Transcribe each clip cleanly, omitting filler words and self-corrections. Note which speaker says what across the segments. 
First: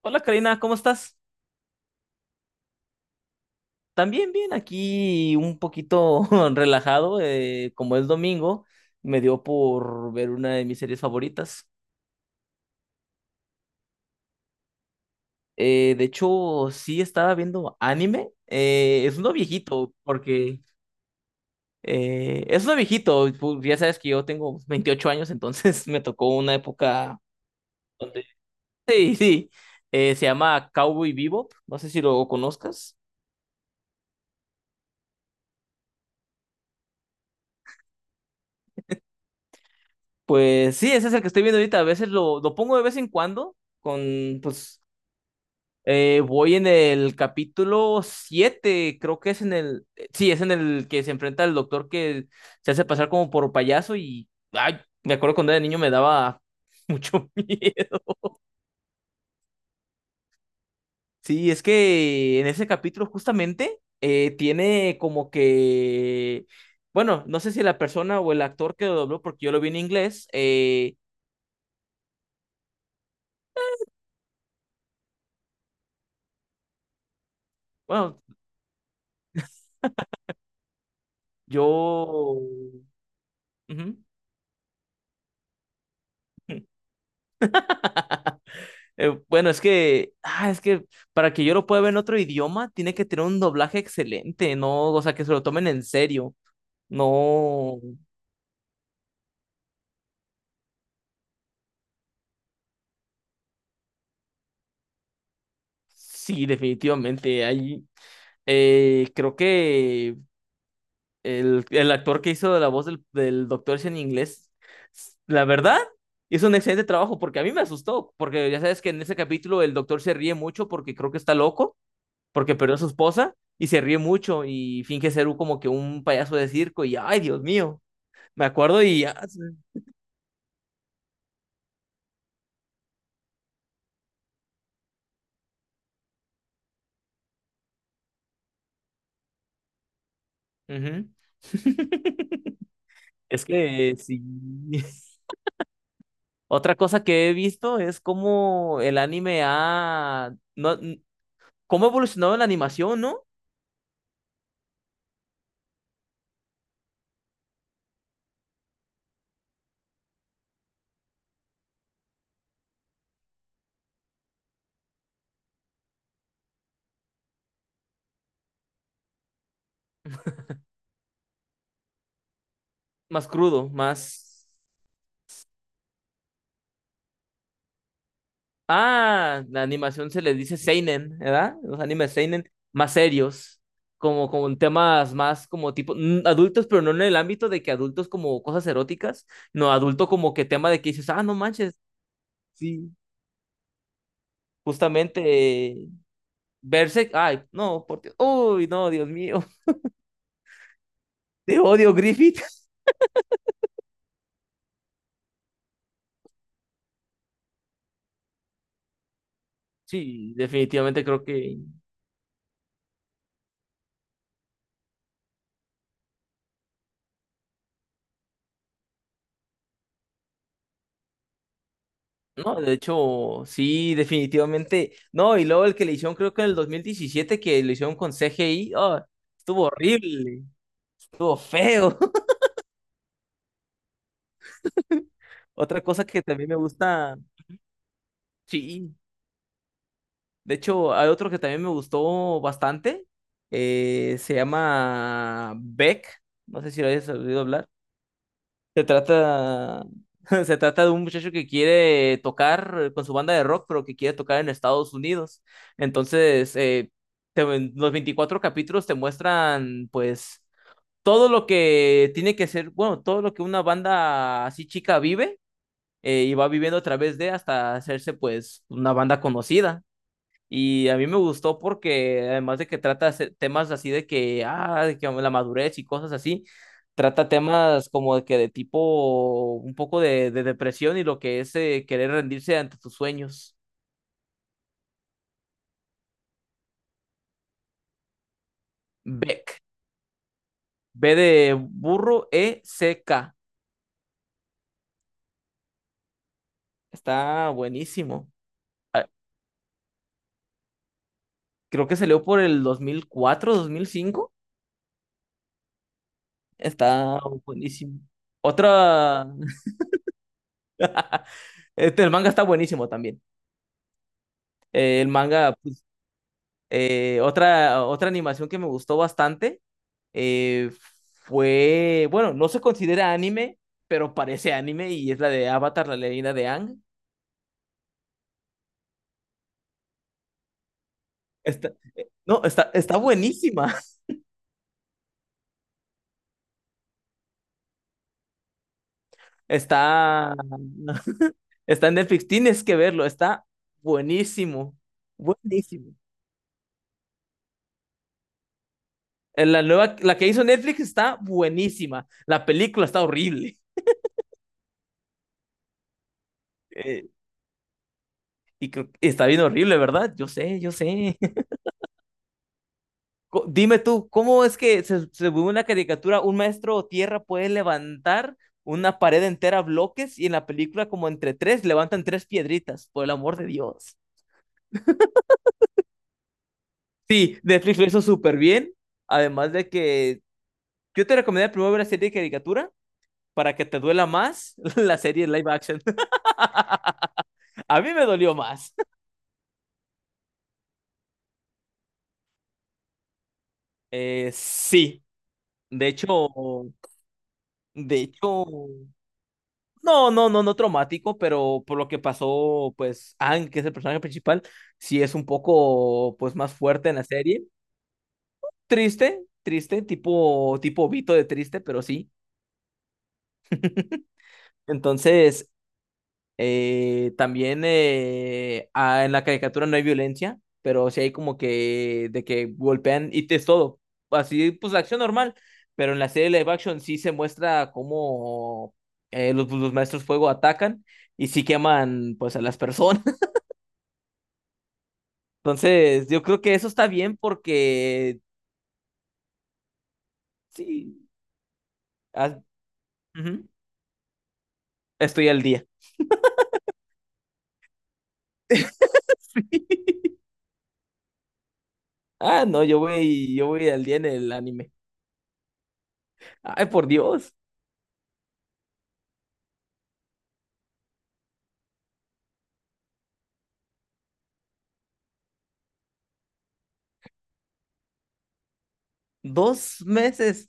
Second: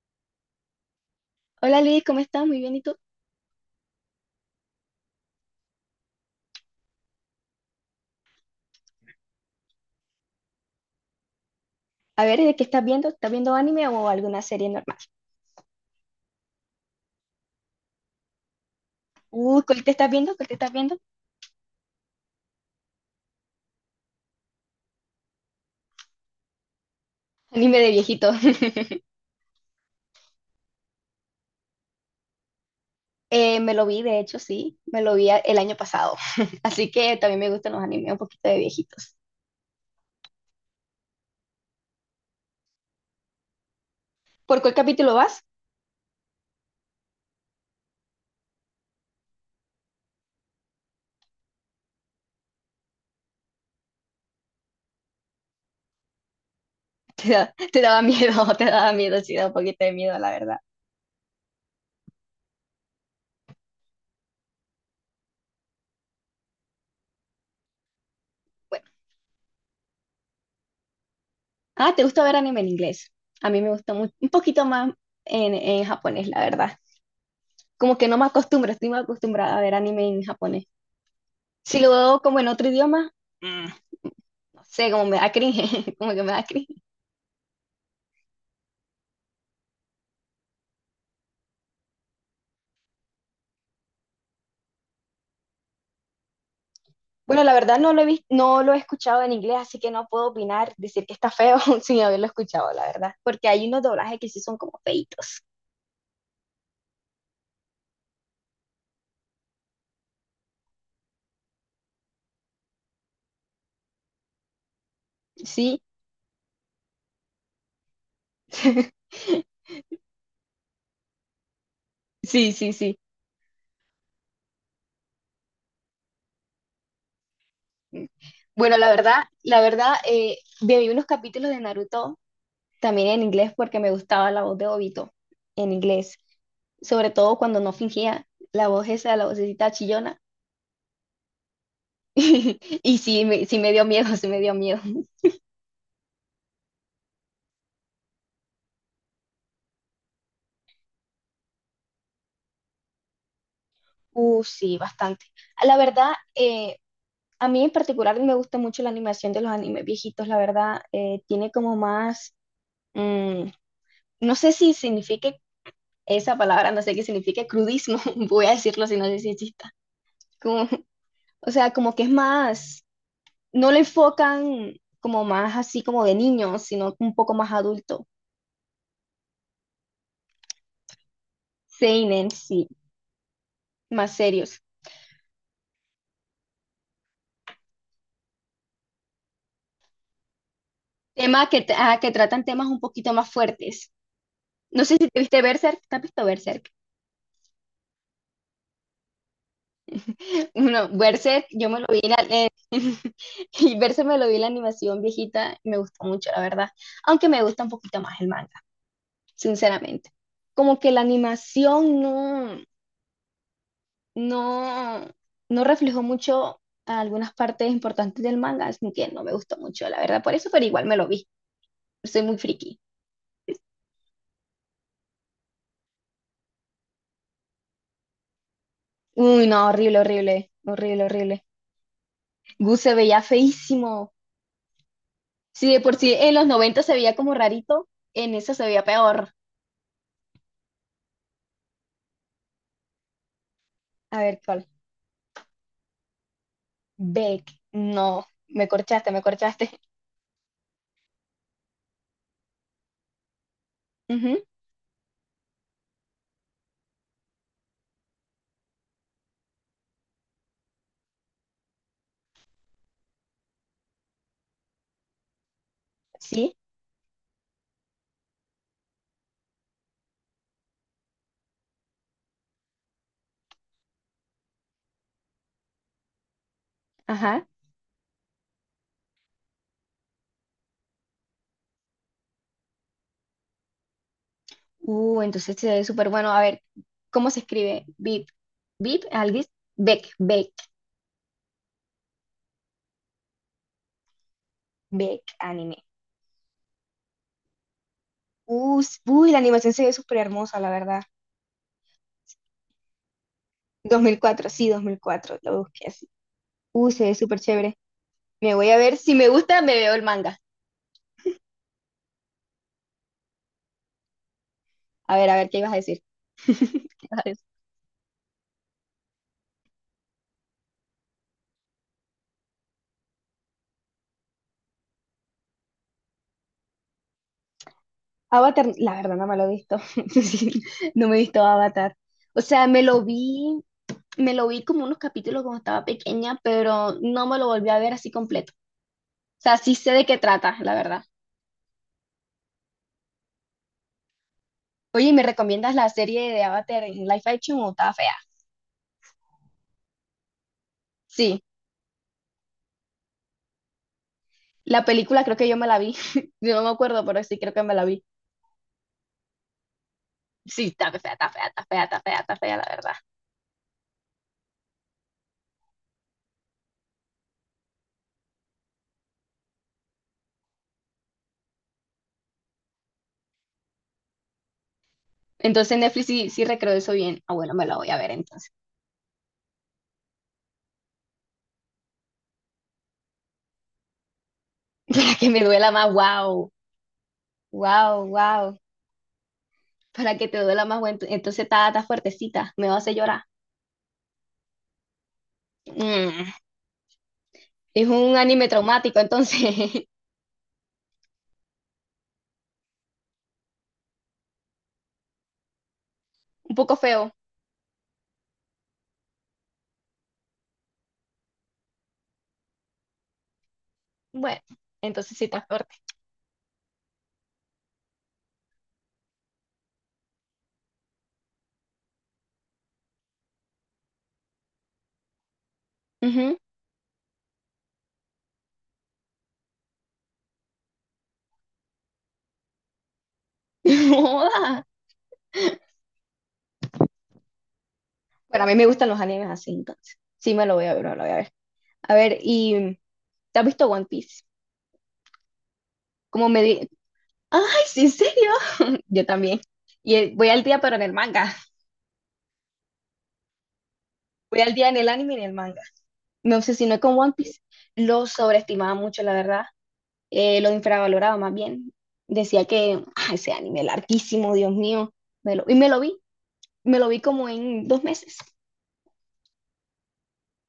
Speaker 1: Hola Karina, ¿cómo estás?
Speaker 2: Hola Luis, ¿cómo estás? Muy bien, ¿y tú?
Speaker 1: También bien, aquí un poquito relajado, como es domingo, me dio por ver una de mis series favoritas.
Speaker 2: A ver, ¿de qué estás viendo? ¿Estás viendo anime o alguna serie normal?
Speaker 1: De hecho, sí estaba viendo anime, es uno
Speaker 2: Uy, ¿cuál te
Speaker 1: viejito,
Speaker 2: estás viendo? ¿Cuál te
Speaker 1: porque
Speaker 2: estás viendo?
Speaker 1: es uno viejito, ya sabes que yo tengo 28 años, entonces me tocó una época
Speaker 2: Anime de
Speaker 1: donde...
Speaker 2: viejito.
Speaker 1: Sí, sí, se llama Cowboy Bebop, no sé si lo conozcas.
Speaker 2: Me lo vi, de hecho, sí, me lo vi el año pasado. Así que también me gustan los animes un poquito de viejitos.
Speaker 1: Pues sí, ese es el que estoy viendo ahorita, a veces lo pongo de vez en cuando, con
Speaker 2: ¿Por cuál
Speaker 1: pues.
Speaker 2: capítulo vas?
Speaker 1: Voy en el capítulo siete, creo que es en el, sí, es en el que se enfrenta al doctor que se hace pasar como por payaso y, ay, me acuerdo cuando era niño me daba mucho
Speaker 2: Te
Speaker 1: miedo.
Speaker 2: daba miedo, te daba miedo, sí, da un poquito de miedo, la verdad.
Speaker 1: Sí, es que en ese capítulo justamente tiene como que, bueno, no sé si la persona o el actor que
Speaker 2: Bueno.
Speaker 1: lo dobló, porque yo lo vi en inglés,
Speaker 2: Ah, ¿te gusta ver anime en inglés? A mí me gusta un poquito más en japonés, la verdad. Como que no
Speaker 1: bueno,
Speaker 2: me acostumbro, estoy más acostumbrada a ver anime en japonés. Si lo veo
Speaker 1: yo...
Speaker 2: como en otro idioma.
Speaker 1: Ujú.
Speaker 2: Sé, como me da cringe, como que me da cringe.
Speaker 1: Bueno, es que para que yo lo pueda ver en otro idioma, tiene que tener un doblaje excelente, ¿no? O sea, que se lo tomen en serio.
Speaker 2: Bueno, la
Speaker 1: No,
Speaker 2: verdad no lo he visto no lo he escuchado en inglés, así que no puedo opinar, decir que está feo sin haberlo escuchado, la verdad, porque hay unos doblajes que sí son como feitos.
Speaker 1: sí, definitivamente. Ahí, creo que el actor que hizo la voz del Doctor Ese en inglés, la verdad,
Speaker 2: Sí,
Speaker 1: hizo un excelente trabajo porque a mí me asustó, porque ya sabes que en ese capítulo el doctor se ríe mucho porque creo que está loco,
Speaker 2: sí,
Speaker 1: porque
Speaker 2: sí,
Speaker 1: perdió a su
Speaker 2: sí.
Speaker 1: esposa y se ríe mucho y finge ser un- como que un payaso de circo y, ay, Dios mío. Me
Speaker 2: Bueno,
Speaker 1: acuerdo y ya. Sí.
Speaker 2: la verdad, vi unos capítulos de Naruto también en inglés porque me gustaba la voz de Obito en inglés, sobre todo cuando no fingía la voz esa, la vocecita chillona.
Speaker 1: Ujú.
Speaker 2: Y sí
Speaker 1: Es
Speaker 2: me, sí me dio
Speaker 1: que
Speaker 2: miedo,
Speaker 1: sí.
Speaker 2: sí me dio miedo.
Speaker 1: Otra cosa que he visto es cómo el anime ha... No, cómo ha evolucionado la animación, ¿no?
Speaker 2: Sí, bastante. La verdad, a mí en particular me gusta mucho la animación de los animes viejitos, la verdad, tiene como más, mm, no sé si signifique esa palabra, no sé qué significa crudismo, voy a decirlo si no sé si exista. Como, o sea, como que es más,
Speaker 1: Más crudo,
Speaker 2: no le
Speaker 1: más...
Speaker 2: enfocan como más así como de niños, sino un poco más adulto.
Speaker 1: La animación se le dice seinen, ¿verdad? Los animes
Speaker 2: Seinen,
Speaker 1: seinen
Speaker 2: sí,
Speaker 1: más serios,
Speaker 2: más
Speaker 1: como con
Speaker 2: serios.
Speaker 1: temas más como tipo adultos, pero no en el ámbito de que adultos como cosas eróticas, no adulto como que tema de que dices, no
Speaker 2: Temas que,
Speaker 1: manches,
Speaker 2: ah, que tratan temas un
Speaker 1: sí,
Speaker 2: poquito más fuertes. No sé si te viste Berserk,
Speaker 1: justamente
Speaker 2: ¿te has visto Berserk?
Speaker 1: Berserk, ay, no, por Dios, uy, no, Dios mío,
Speaker 2: No, Berserk,
Speaker 1: te
Speaker 2: yo me lo
Speaker 1: odio,
Speaker 2: vi en, la-
Speaker 1: Griffith.
Speaker 2: en- Y Berserk me lo vi en la animación viejita y me gustó mucho, la verdad. Aunque me gusta un poquito más el manga, sinceramente.
Speaker 1: Sí,
Speaker 2: Como que la
Speaker 1: definitivamente creo que,
Speaker 2: animación no, no reflejó mucho algunas partes importantes del manga, así que no me gustó mucho, la verdad. Por eso, pero igual me lo vi. Soy muy
Speaker 1: no, de
Speaker 2: friki.
Speaker 1: hecho, sí, definitivamente, no, y luego el que le hicieron, creo que en el 2017 que lo hicieron con CGI, oh,
Speaker 2: Uy,
Speaker 1: estuvo
Speaker 2: no, horrible,
Speaker 1: horrible,
Speaker 2: horrible, horrible,
Speaker 1: estuvo
Speaker 2: horrible.
Speaker 1: feo.
Speaker 2: Gus se veía feísimo. Si de
Speaker 1: Otra
Speaker 2: por
Speaker 1: cosa
Speaker 2: sí
Speaker 1: que
Speaker 2: en los
Speaker 1: también me
Speaker 2: 90 se veía
Speaker 1: gusta,
Speaker 2: como rarito, en eso se veía
Speaker 1: sí,
Speaker 2: peor.
Speaker 1: de hecho, hay otro que también me gustó bastante,
Speaker 2: A
Speaker 1: se
Speaker 2: ver, ¿cuál?
Speaker 1: llama Beck, no sé si lo hayas oído
Speaker 2: Beck,
Speaker 1: hablar.
Speaker 2: no, me
Speaker 1: Se
Speaker 2: corchaste, me corchaste.
Speaker 1: trata, se trata de un muchacho que quiere tocar con su banda de rock, pero que quiere tocar
Speaker 2: Ujú,
Speaker 1: en Estados Unidos. Entonces, te- los 24 capítulos te muestran, pues, todo lo que tiene que ser, bueno, todo lo que una banda así chica vive y va
Speaker 2: sí,
Speaker 1: viviendo a través de hasta hacerse, pues, una banda conocida. Y a mí me gustó porque además de que trata temas así de que, ah, de que la madurez y cosas así, trata
Speaker 2: ajá.
Speaker 1: temas como de que de tipo un poco de depresión y lo que es querer rendirse ante tus sueños.
Speaker 2: Entonces se ve súper bueno. A ver, ¿cómo se escribe? Bip, Bip, alguien.
Speaker 1: Beck.
Speaker 2: Beck, Beck,
Speaker 1: B de burro, E, C, K.
Speaker 2: Beck, anime.
Speaker 1: Está buenísimo. Ah,
Speaker 2: Uy, la animación se ve súper hermosa, la verdad.
Speaker 1: creo que salió por el dos mil cuatro dos mil
Speaker 2: dos mil
Speaker 1: cinco.
Speaker 2: cuatro, sí, 2004, lo busqué así. Se ve
Speaker 1: Está
Speaker 2: súper chévere.
Speaker 1: buenísimo.
Speaker 2: Me voy a ver, si
Speaker 1: Otra,
Speaker 2: me gusta, me veo el manga.
Speaker 1: este, el manga está buenísimo también. El
Speaker 2: A ver,
Speaker 1: manga.
Speaker 2: ¿qué ibas a decir? ¿Qué ibas a decir?
Speaker 1: Otra animación que me gustó bastante eh, fue, bueno, no se considera anime, pero parece anime y es la de Avatar, la leyenda de Aang.
Speaker 2: Avatar, la verdad no me lo he visto. Sí, no me he visto
Speaker 1: Está,
Speaker 2: Avatar. O
Speaker 1: no,
Speaker 2: sea,
Speaker 1: está,
Speaker 2: me
Speaker 1: está
Speaker 2: lo vi.
Speaker 1: buenísima.
Speaker 2: Me lo vi como unos capítulos cuando estaba pequeña, pero no me lo volví a ver así completo. O sea, sí sé de qué
Speaker 1: Está,
Speaker 2: trata, la verdad.
Speaker 1: está en Netflix, tienes que verlo, está buenísimo,
Speaker 2: Oye, ¿y me recomiendas la
Speaker 1: buenísimo.
Speaker 2: serie de Avatar en live action o está fea?
Speaker 1: La nueva, la que hizo Netflix está
Speaker 2: Sí,
Speaker 1: buenísima. La película está horrible.
Speaker 2: la película creo que yo me la vi. Yo no me acuerdo,
Speaker 1: Eh,
Speaker 2: pero sí creo que me la vi.
Speaker 1: Está bien horrible, ¿verdad? Yo sé,
Speaker 2: Sí,
Speaker 1: yo
Speaker 2: está fea,
Speaker 1: sé.
Speaker 2: está fea, está fea, está fea, está fea, la verdad.
Speaker 1: Dime tú, ¿cómo es que se según una caricatura, un maestro tierra puede levantar una pared entera a bloques y en la película como entre tres levantan tres piedritas, por el amor de Dios?
Speaker 2: Entonces Netflix sí, sí recreó eso bien. Ah,
Speaker 1: Sí,
Speaker 2: bueno, me la
Speaker 1: Netflix lo
Speaker 2: voy a
Speaker 1: hizo
Speaker 2: ver
Speaker 1: súper
Speaker 2: entonces.
Speaker 1: bien, además de que yo te recomendaría primero ver la serie de caricatura para que te duela más la
Speaker 2: Para
Speaker 1: serie
Speaker 2: que me
Speaker 1: live
Speaker 2: duela
Speaker 1: action.
Speaker 2: más, wow,
Speaker 1: A mí
Speaker 2: wow,
Speaker 1: me dolió
Speaker 2: wow.
Speaker 1: más.
Speaker 2: Para que te duela más, bueno, entonces está fuertecita, me va a hacer llorar.
Speaker 1: Sí, de hecho,
Speaker 2: Mm, Es
Speaker 1: de
Speaker 2: un
Speaker 1: hecho,
Speaker 2: anime traumático, entonces.
Speaker 1: no, no, no, no traumático, pero por lo que pasó, pues Aang, que es el personaje principal, sí es un poco, pues, más
Speaker 2: Un poco
Speaker 1: fuerte en la
Speaker 2: feo.
Speaker 1: serie. Triste, triste, tipo Vito de triste, pero sí.
Speaker 2: Bueno, entonces sí está
Speaker 1: Entonces,
Speaker 2: fuerte.
Speaker 1: también en la caricatura no hay violencia, pero sí hay como que de que golpean y te es todo. Así, pues, la acción normal, pero en la serie
Speaker 2: Ujú.
Speaker 1: live action sí se muestra cómo los maestros fuego atacan y sí queman, pues, a las personas.
Speaker 2: Joda.
Speaker 1: Entonces, yo creo que eso está bien porque
Speaker 2: Bueno, a mí me gustan los animes así, entonces. Sí me lo voy a ver, me lo
Speaker 1: sí,
Speaker 2: voy a ver. A ver,
Speaker 1: ah,
Speaker 2: y ¿te has
Speaker 1: ujú,
Speaker 2: visto One Piece?
Speaker 1: estoy al día.
Speaker 2: Como me di... ¡Ay, sí, en serio! Yo también. Y voy al día, pero en el manga.
Speaker 1: Ah, no, yo voy al día en el
Speaker 2: Voy al día
Speaker 1: anime.
Speaker 2: en el anime y en el manga. Me
Speaker 1: Ay,
Speaker 2: obsesioné
Speaker 1: por
Speaker 2: con One
Speaker 1: Dios,
Speaker 2: Piece. Lo sobreestimaba mucho, la verdad. Lo infravaloraba más bien. Decía que ese anime larguísimo, Dios mío. Y me lo vi. Me lo vi como en 2 meses.
Speaker 1: 2 meses.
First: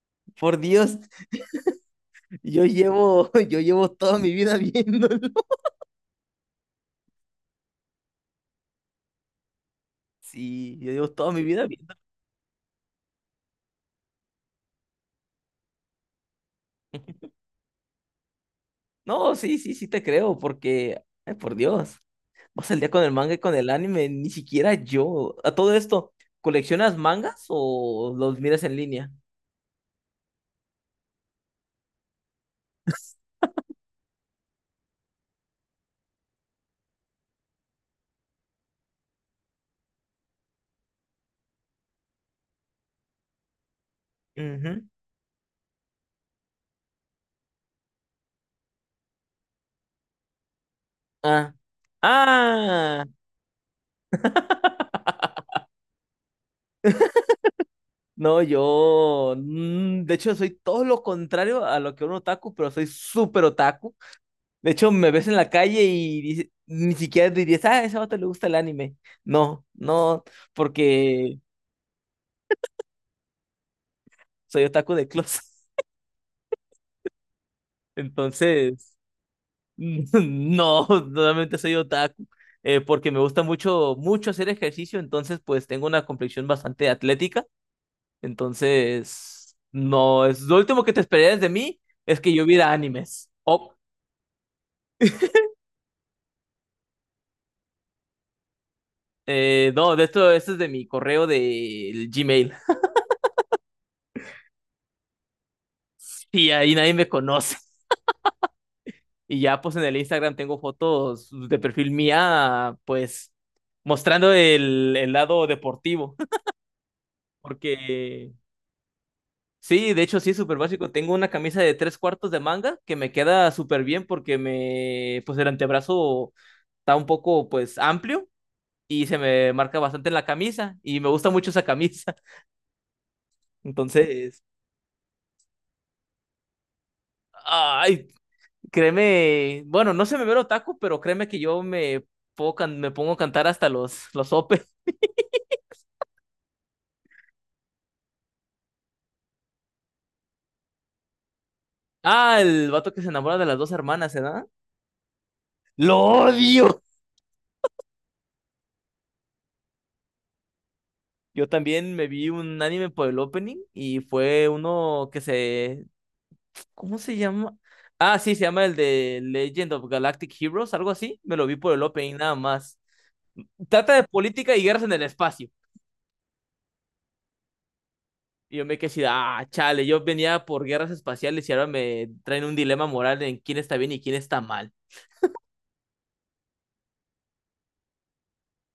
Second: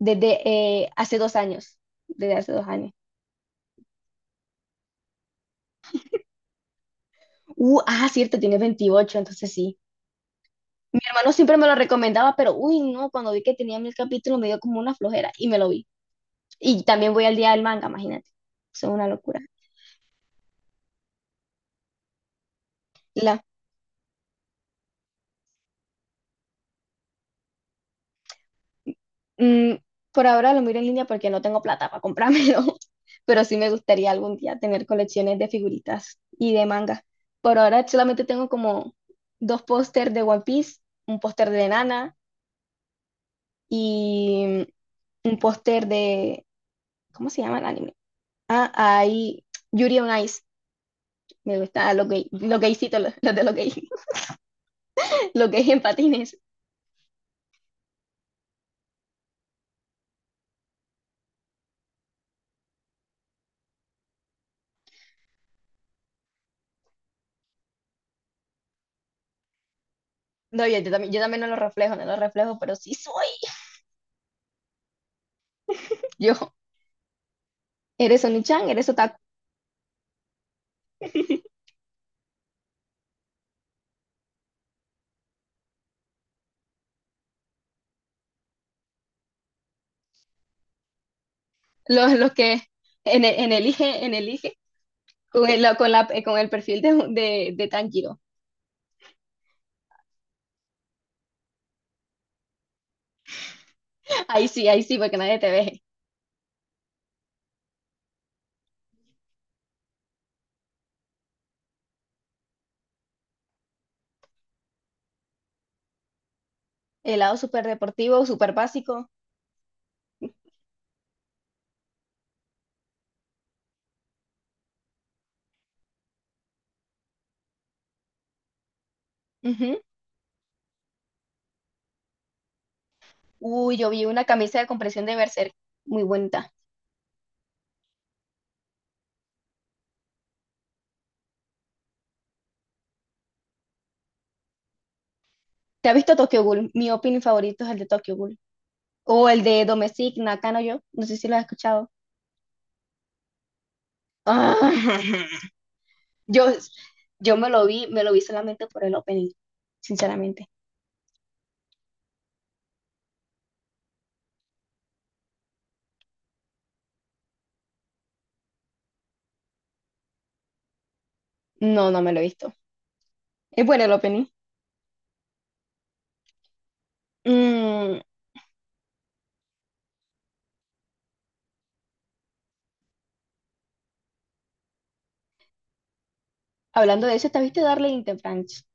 Speaker 2: Desde
Speaker 1: Por Dios,
Speaker 2: hace 2 años. Desde hace
Speaker 1: yo
Speaker 2: 2 años.
Speaker 1: llevo, yo llevo toda mi vida viéndolo.
Speaker 2: Cierto, tiene 28, entonces sí.
Speaker 1: Sí, yo
Speaker 2: Mi
Speaker 1: llevo
Speaker 2: hermano
Speaker 1: toda mi
Speaker 2: siempre me
Speaker 1: vida
Speaker 2: lo
Speaker 1: viendo.
Speaker 2: recomendaba, pero uy, no, cuando vi que tenía 1000 capítulos me dio como una flojera y me lo vi. Y también voy al día del manga, imagínate. Eso es una
Speaker 1: No,
Speaker 2: locura.
Speaker 1: sí, sí, sí te creo, porque, ay, por Dios, vas al día con el manga y
Speaker 2: La,
Speaker 1: con el anime, ni siquiera yo. A todo esto, ¿coleccionas mangas o los miras en línea?
Speaker 2: mm, por ahora lo miro en línea porque no tengo plata para comprármelo, pero sí me gustaría algún día tener colecciones de figuritas y de manga. Por ahora solamente tengo como 2 pósters de One Piece, un póster de Nana y
Speaker 1: Ujú.
Speaker 2: un póster de ¿cómo se llama el anime? Ah, hay Yuri on Ice.
Speaker 1: Ah,
Speaker 2: Me gusta lo gay, lo gaycito,
Speaker 1: ah,
Speaker 2: lo de lo gay, lo gay en patines.
Speaker 1: no, yo, de hecho, soy todo lo contrario a lo que un otaku, pero soy súper otaku. De hecho, me ves en la calle y ni siquiera dirías, ah, a ese vato le gusta el anime. No, no,
Speaker 2: No, yo también, yo
Speaker 1: porque
Speaker 2: también no lo reflejo, no lo reflejo, pero sí soy
Speaker 1: soy otaku de closet.
Speaker 2: yo. Eres Oni-chan, eres
Speaker 1: Entonces,
Speaker 2: otaku.
Speaker 1: no, realmente soy otaku, porque me gusta mucho, mucho hacer ejercicio, entonces, pues, tengo una complexión bastante atlética. Entonces, no, es lo último que te esperarías de mí
Speaker 2: Los,
Speaker 1: es
Speaker 2: los
Speaker 1: que yo
Speaker 2: que
Speaker 1: viera animes.
Speaker 2: en
Speaker 1: Oh,
Speaker 2: elige, en elige, con el, con la, con el perfil de Tanjiro.
Speaker 1: no, esto es de mi correo de Gmail.
Speaker 2: Ahí sí, porque nadie te ve.
Speaker 1: Y ahí nadie me conoce. Y ya pues en el Instagram tengo fotos de perfil mía, pues mostrando el lado deportivo.
Speaker 2: El lado súper
Speaker 1: Porque
Speaker 2: deportivo, súper básico.
Speaker 1: sí, de hecho sí es súper básico. Tengo una camisa de tres cuartos de manga que me queda súper bien porque me, pues el antebrazo está un poco pues amplio y se me marca
Speaker 2: Ujú.
Speaker 1: bastante en la camisa y me gusta mucho esa camisa.
Speaker 2: Uy, yo vi una
Speaker 1: Entonces,
Speaker 2: camisa de compresión de Berserk, muy bonita.
Speaker 1: ay, créeme, bueno, no se me ve el otaku, pero créeme que yo me, puedo can me pongo a cantar hasta los ope.
Speaker 2: ¿Te has visto Tokyo Ghoul? Mi opening favorito es el de Tokyo Ghoul. O el de Domestic Nakano yo, no sé si lo has escuchado.
Speaker 1: Ah, el vato que se enamora de las dos hermanas, ¿verdad?
Speaker 2: Ah,
Speaker 1: ¡Lo
Speaker 2: yo,
Speaker 1: odio!
Speaker 2: yo me lo vi solamente por el opening, sinceramente.
Speaker 1: Yo también me vi un anime por el opening y fue uno que se... ¿Cómo se llama? Ah, sí, se llama el de Legend of Galactic Heroes, algo así. Me lo vi por el
Speaker 2: No, no me
Speaker 1: opening
Speaker 2: lo he
Speaker 1: nada
Speaker 2: visto.
Speaker 1: más.
Speaker 2: Es bueno el
Speaker 1: Trata de
Speaker 2: opening.
Speaker 1: política y guerras en el espacio.
Speaker 2: Mm,
Speaker 1: Y yo me quedé así, de, ah, chale, yo venía por guerras espaciales y ahora me traen un dilema moral en quién está bien y quién está mal.
Speaker 2: Hablando de eso, ¿te viste Darling in the Franxx?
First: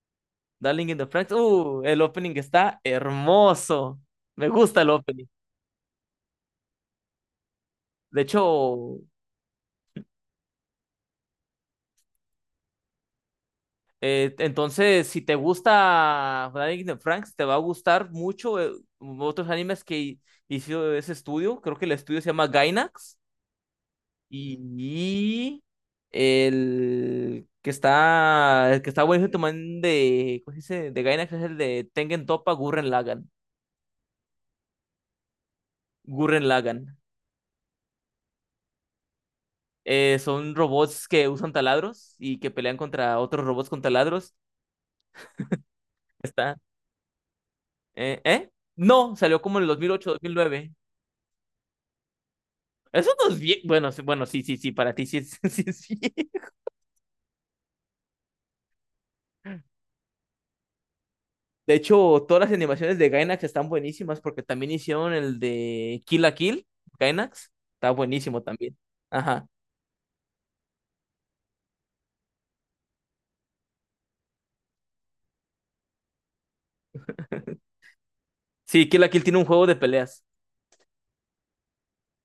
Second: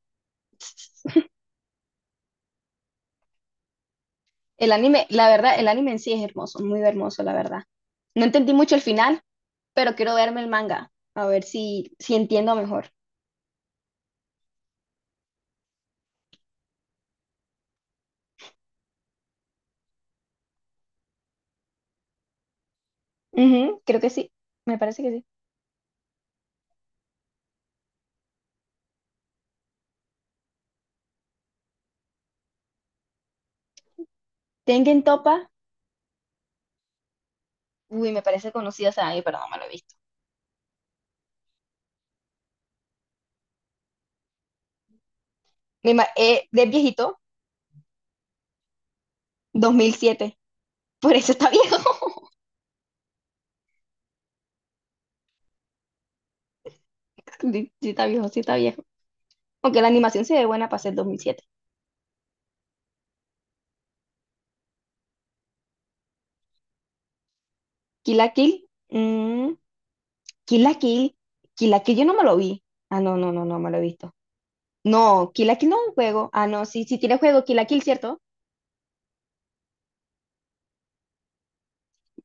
Speaker 1: Darling in the Franks, el opening está hermoso. Me
Speaker 2: El
Speaker 1: gusta el
Speaker 2: anime,
Speaker 1: opening.
Speaker 2: la verdad, el anime en sí es hermoso, muy hermoso, la verdad.
Speaker 1: De
Speaker 2: No entendí mucho el
Speaker 1: hecho,
Speaker 2: final, pero quiero verme el manga, a ver si entiendo mejor.
Speaker 1: entonces, si te gusta Darling in the Franks, te va a gustar mucho otros animes que hizo ese estudio. Creo que el estudio se llama Gainax.
Speaker 2: Ujú, creo que sí, me parece que sí.
Speaker 1: Y el que está buenísimo también de, ¿cómo se dice? De Gainax es el de Tengen Toppa Gurren Lagann.
Speaker 2: Tengen Topa,
Speaker 1: Gurren Lagann.
Speaker 2: uy, me parece conocido ese anime, pero no me lo he visto.
Speaker 1: Son robots que usan taladros y que pelean contra otros robots con taladros. Está,
Speaker 2: ¿De viejito?
Speaker 1: ¿Eh? No, salió como en el
Speaker 2: dos
Speaker 1: dos mil
Speaker 2: mil
Speaker 1: ocho-dos mil
Speaker 2: siete
Speaker 1: nueve
Speaker 2: Por eso está viejo.
Speaker 1: Eso no es bien. Bueno, sí, bueno, sí, sí, sí, para ti sí es, sí, sí.
Speaker 2: Sí, sí está viejo, sí está viejo. Aunque la animación se ve buena para ser 2007.
Speaker 1: De hecho, todas las animaciones de Gainax están buenísimas porque también hicieron el de Kill la Kill, Gainax. Está
Speaker 2: Kill la
Speaker 1: buenísimo
Speaker 2: Kill.
Speaker 1: también. Ajá.
Speaker 2: Kill la Kill. Kill la Kill yo no me lo vi. Ah, no, no, no, no me lo he visto. No, Kill la Kill no es un juego. Ah, no, sí, sí tiene juego. Kill la Kill, ¿cierto?
Speaker 1: Sí, Kill la Kill tiene un juego de peleas.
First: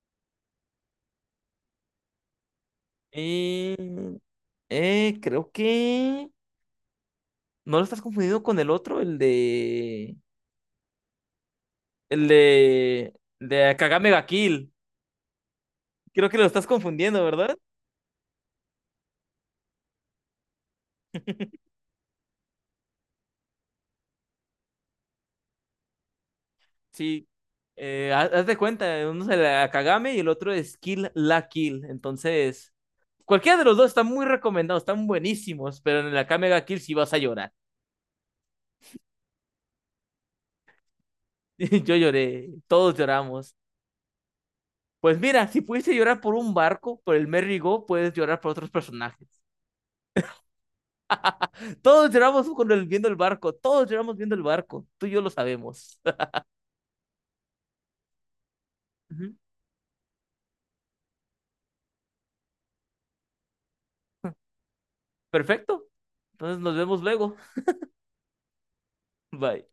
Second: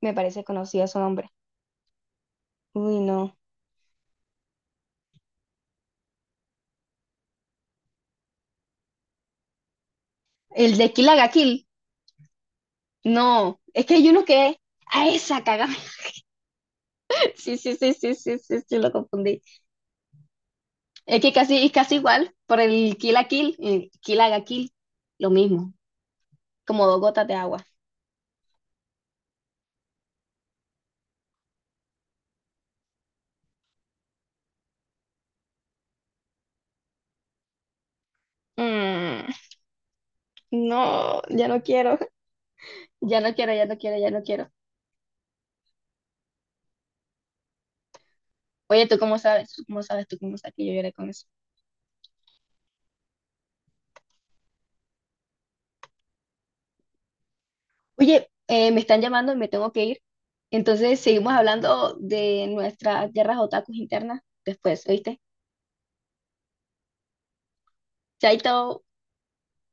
Speaker 2: Me parece conocido su nombre. Uy, no.
Speaker 1: Eh, Creo que... ¿No lo estás confundiendo con el otro?
Speaker 2: El de Kill la Kill.
Speaker 1: El de...
Speaker 2: No,
Speaker 1: De
Speaker 2: es que hay
Speaker 1: Kagame
Speaker 2: uno
Speaker 1: ga
Speaker 2: que es...
Speaker 1: Kill.
Speaker 2: A esa cagada.
Speaker 1: Creo que lo estás confundiendo,
Speaker 2: Sí,
Speaker 1: ¿verdad?
Speaker 2: sí, sí, sí, sí, sí, sí, lo confundí. Es que casi, es casi igual por el Kill la Kill. Kill la Kill. Lo mismo. Como dos gotas
Speaker 1: Sí,
Speaker 2: de agua.
Speaker 1: haz de cuenta, uno es el Akagame y el otro es Kill la Kill. Entonces, cualquiera de los dos está muy recomendado, están buenísimos, pero en el Akame ga Kill sí vas a llorar.
Speaker 2: Mm, no, ya no
Speaker 1: Yo
Speaker 2: quiero.
Speaker 1: lloré, todos
Speaker 2: Ya no quiero,
Speaker 1: lloramos.
Speaker 2: ya no quiero, ya no quiero.
Speaker 1: Pues mira, si pudiste llorar por un barco, por el Merry Go, puedes llorar por otros
Speaker 2: Oye, ¿tú cómo
Speaker 1: personajes.
Speaker 2: sabes? ¿Tú cómo sabes? ¿Tú cómo sabes que yo lloré con eso?
Speaker 1: Todos lloramos con el, viendo el barco, todos lloramos viendo el barco, tú y yo lo sabemos.
Speaker 2: Oye, me están llamando
Speaker 1: Ujú.
Speaker 2: y me tengo que ir. Entonces seguimos hablando de nuestras guerras otakus internas después, ¿oíste?
Speaker 1: Perfecto. Entonces nos vemos luego.
Speaker 2: Chaito.
Speaker 1: Bye.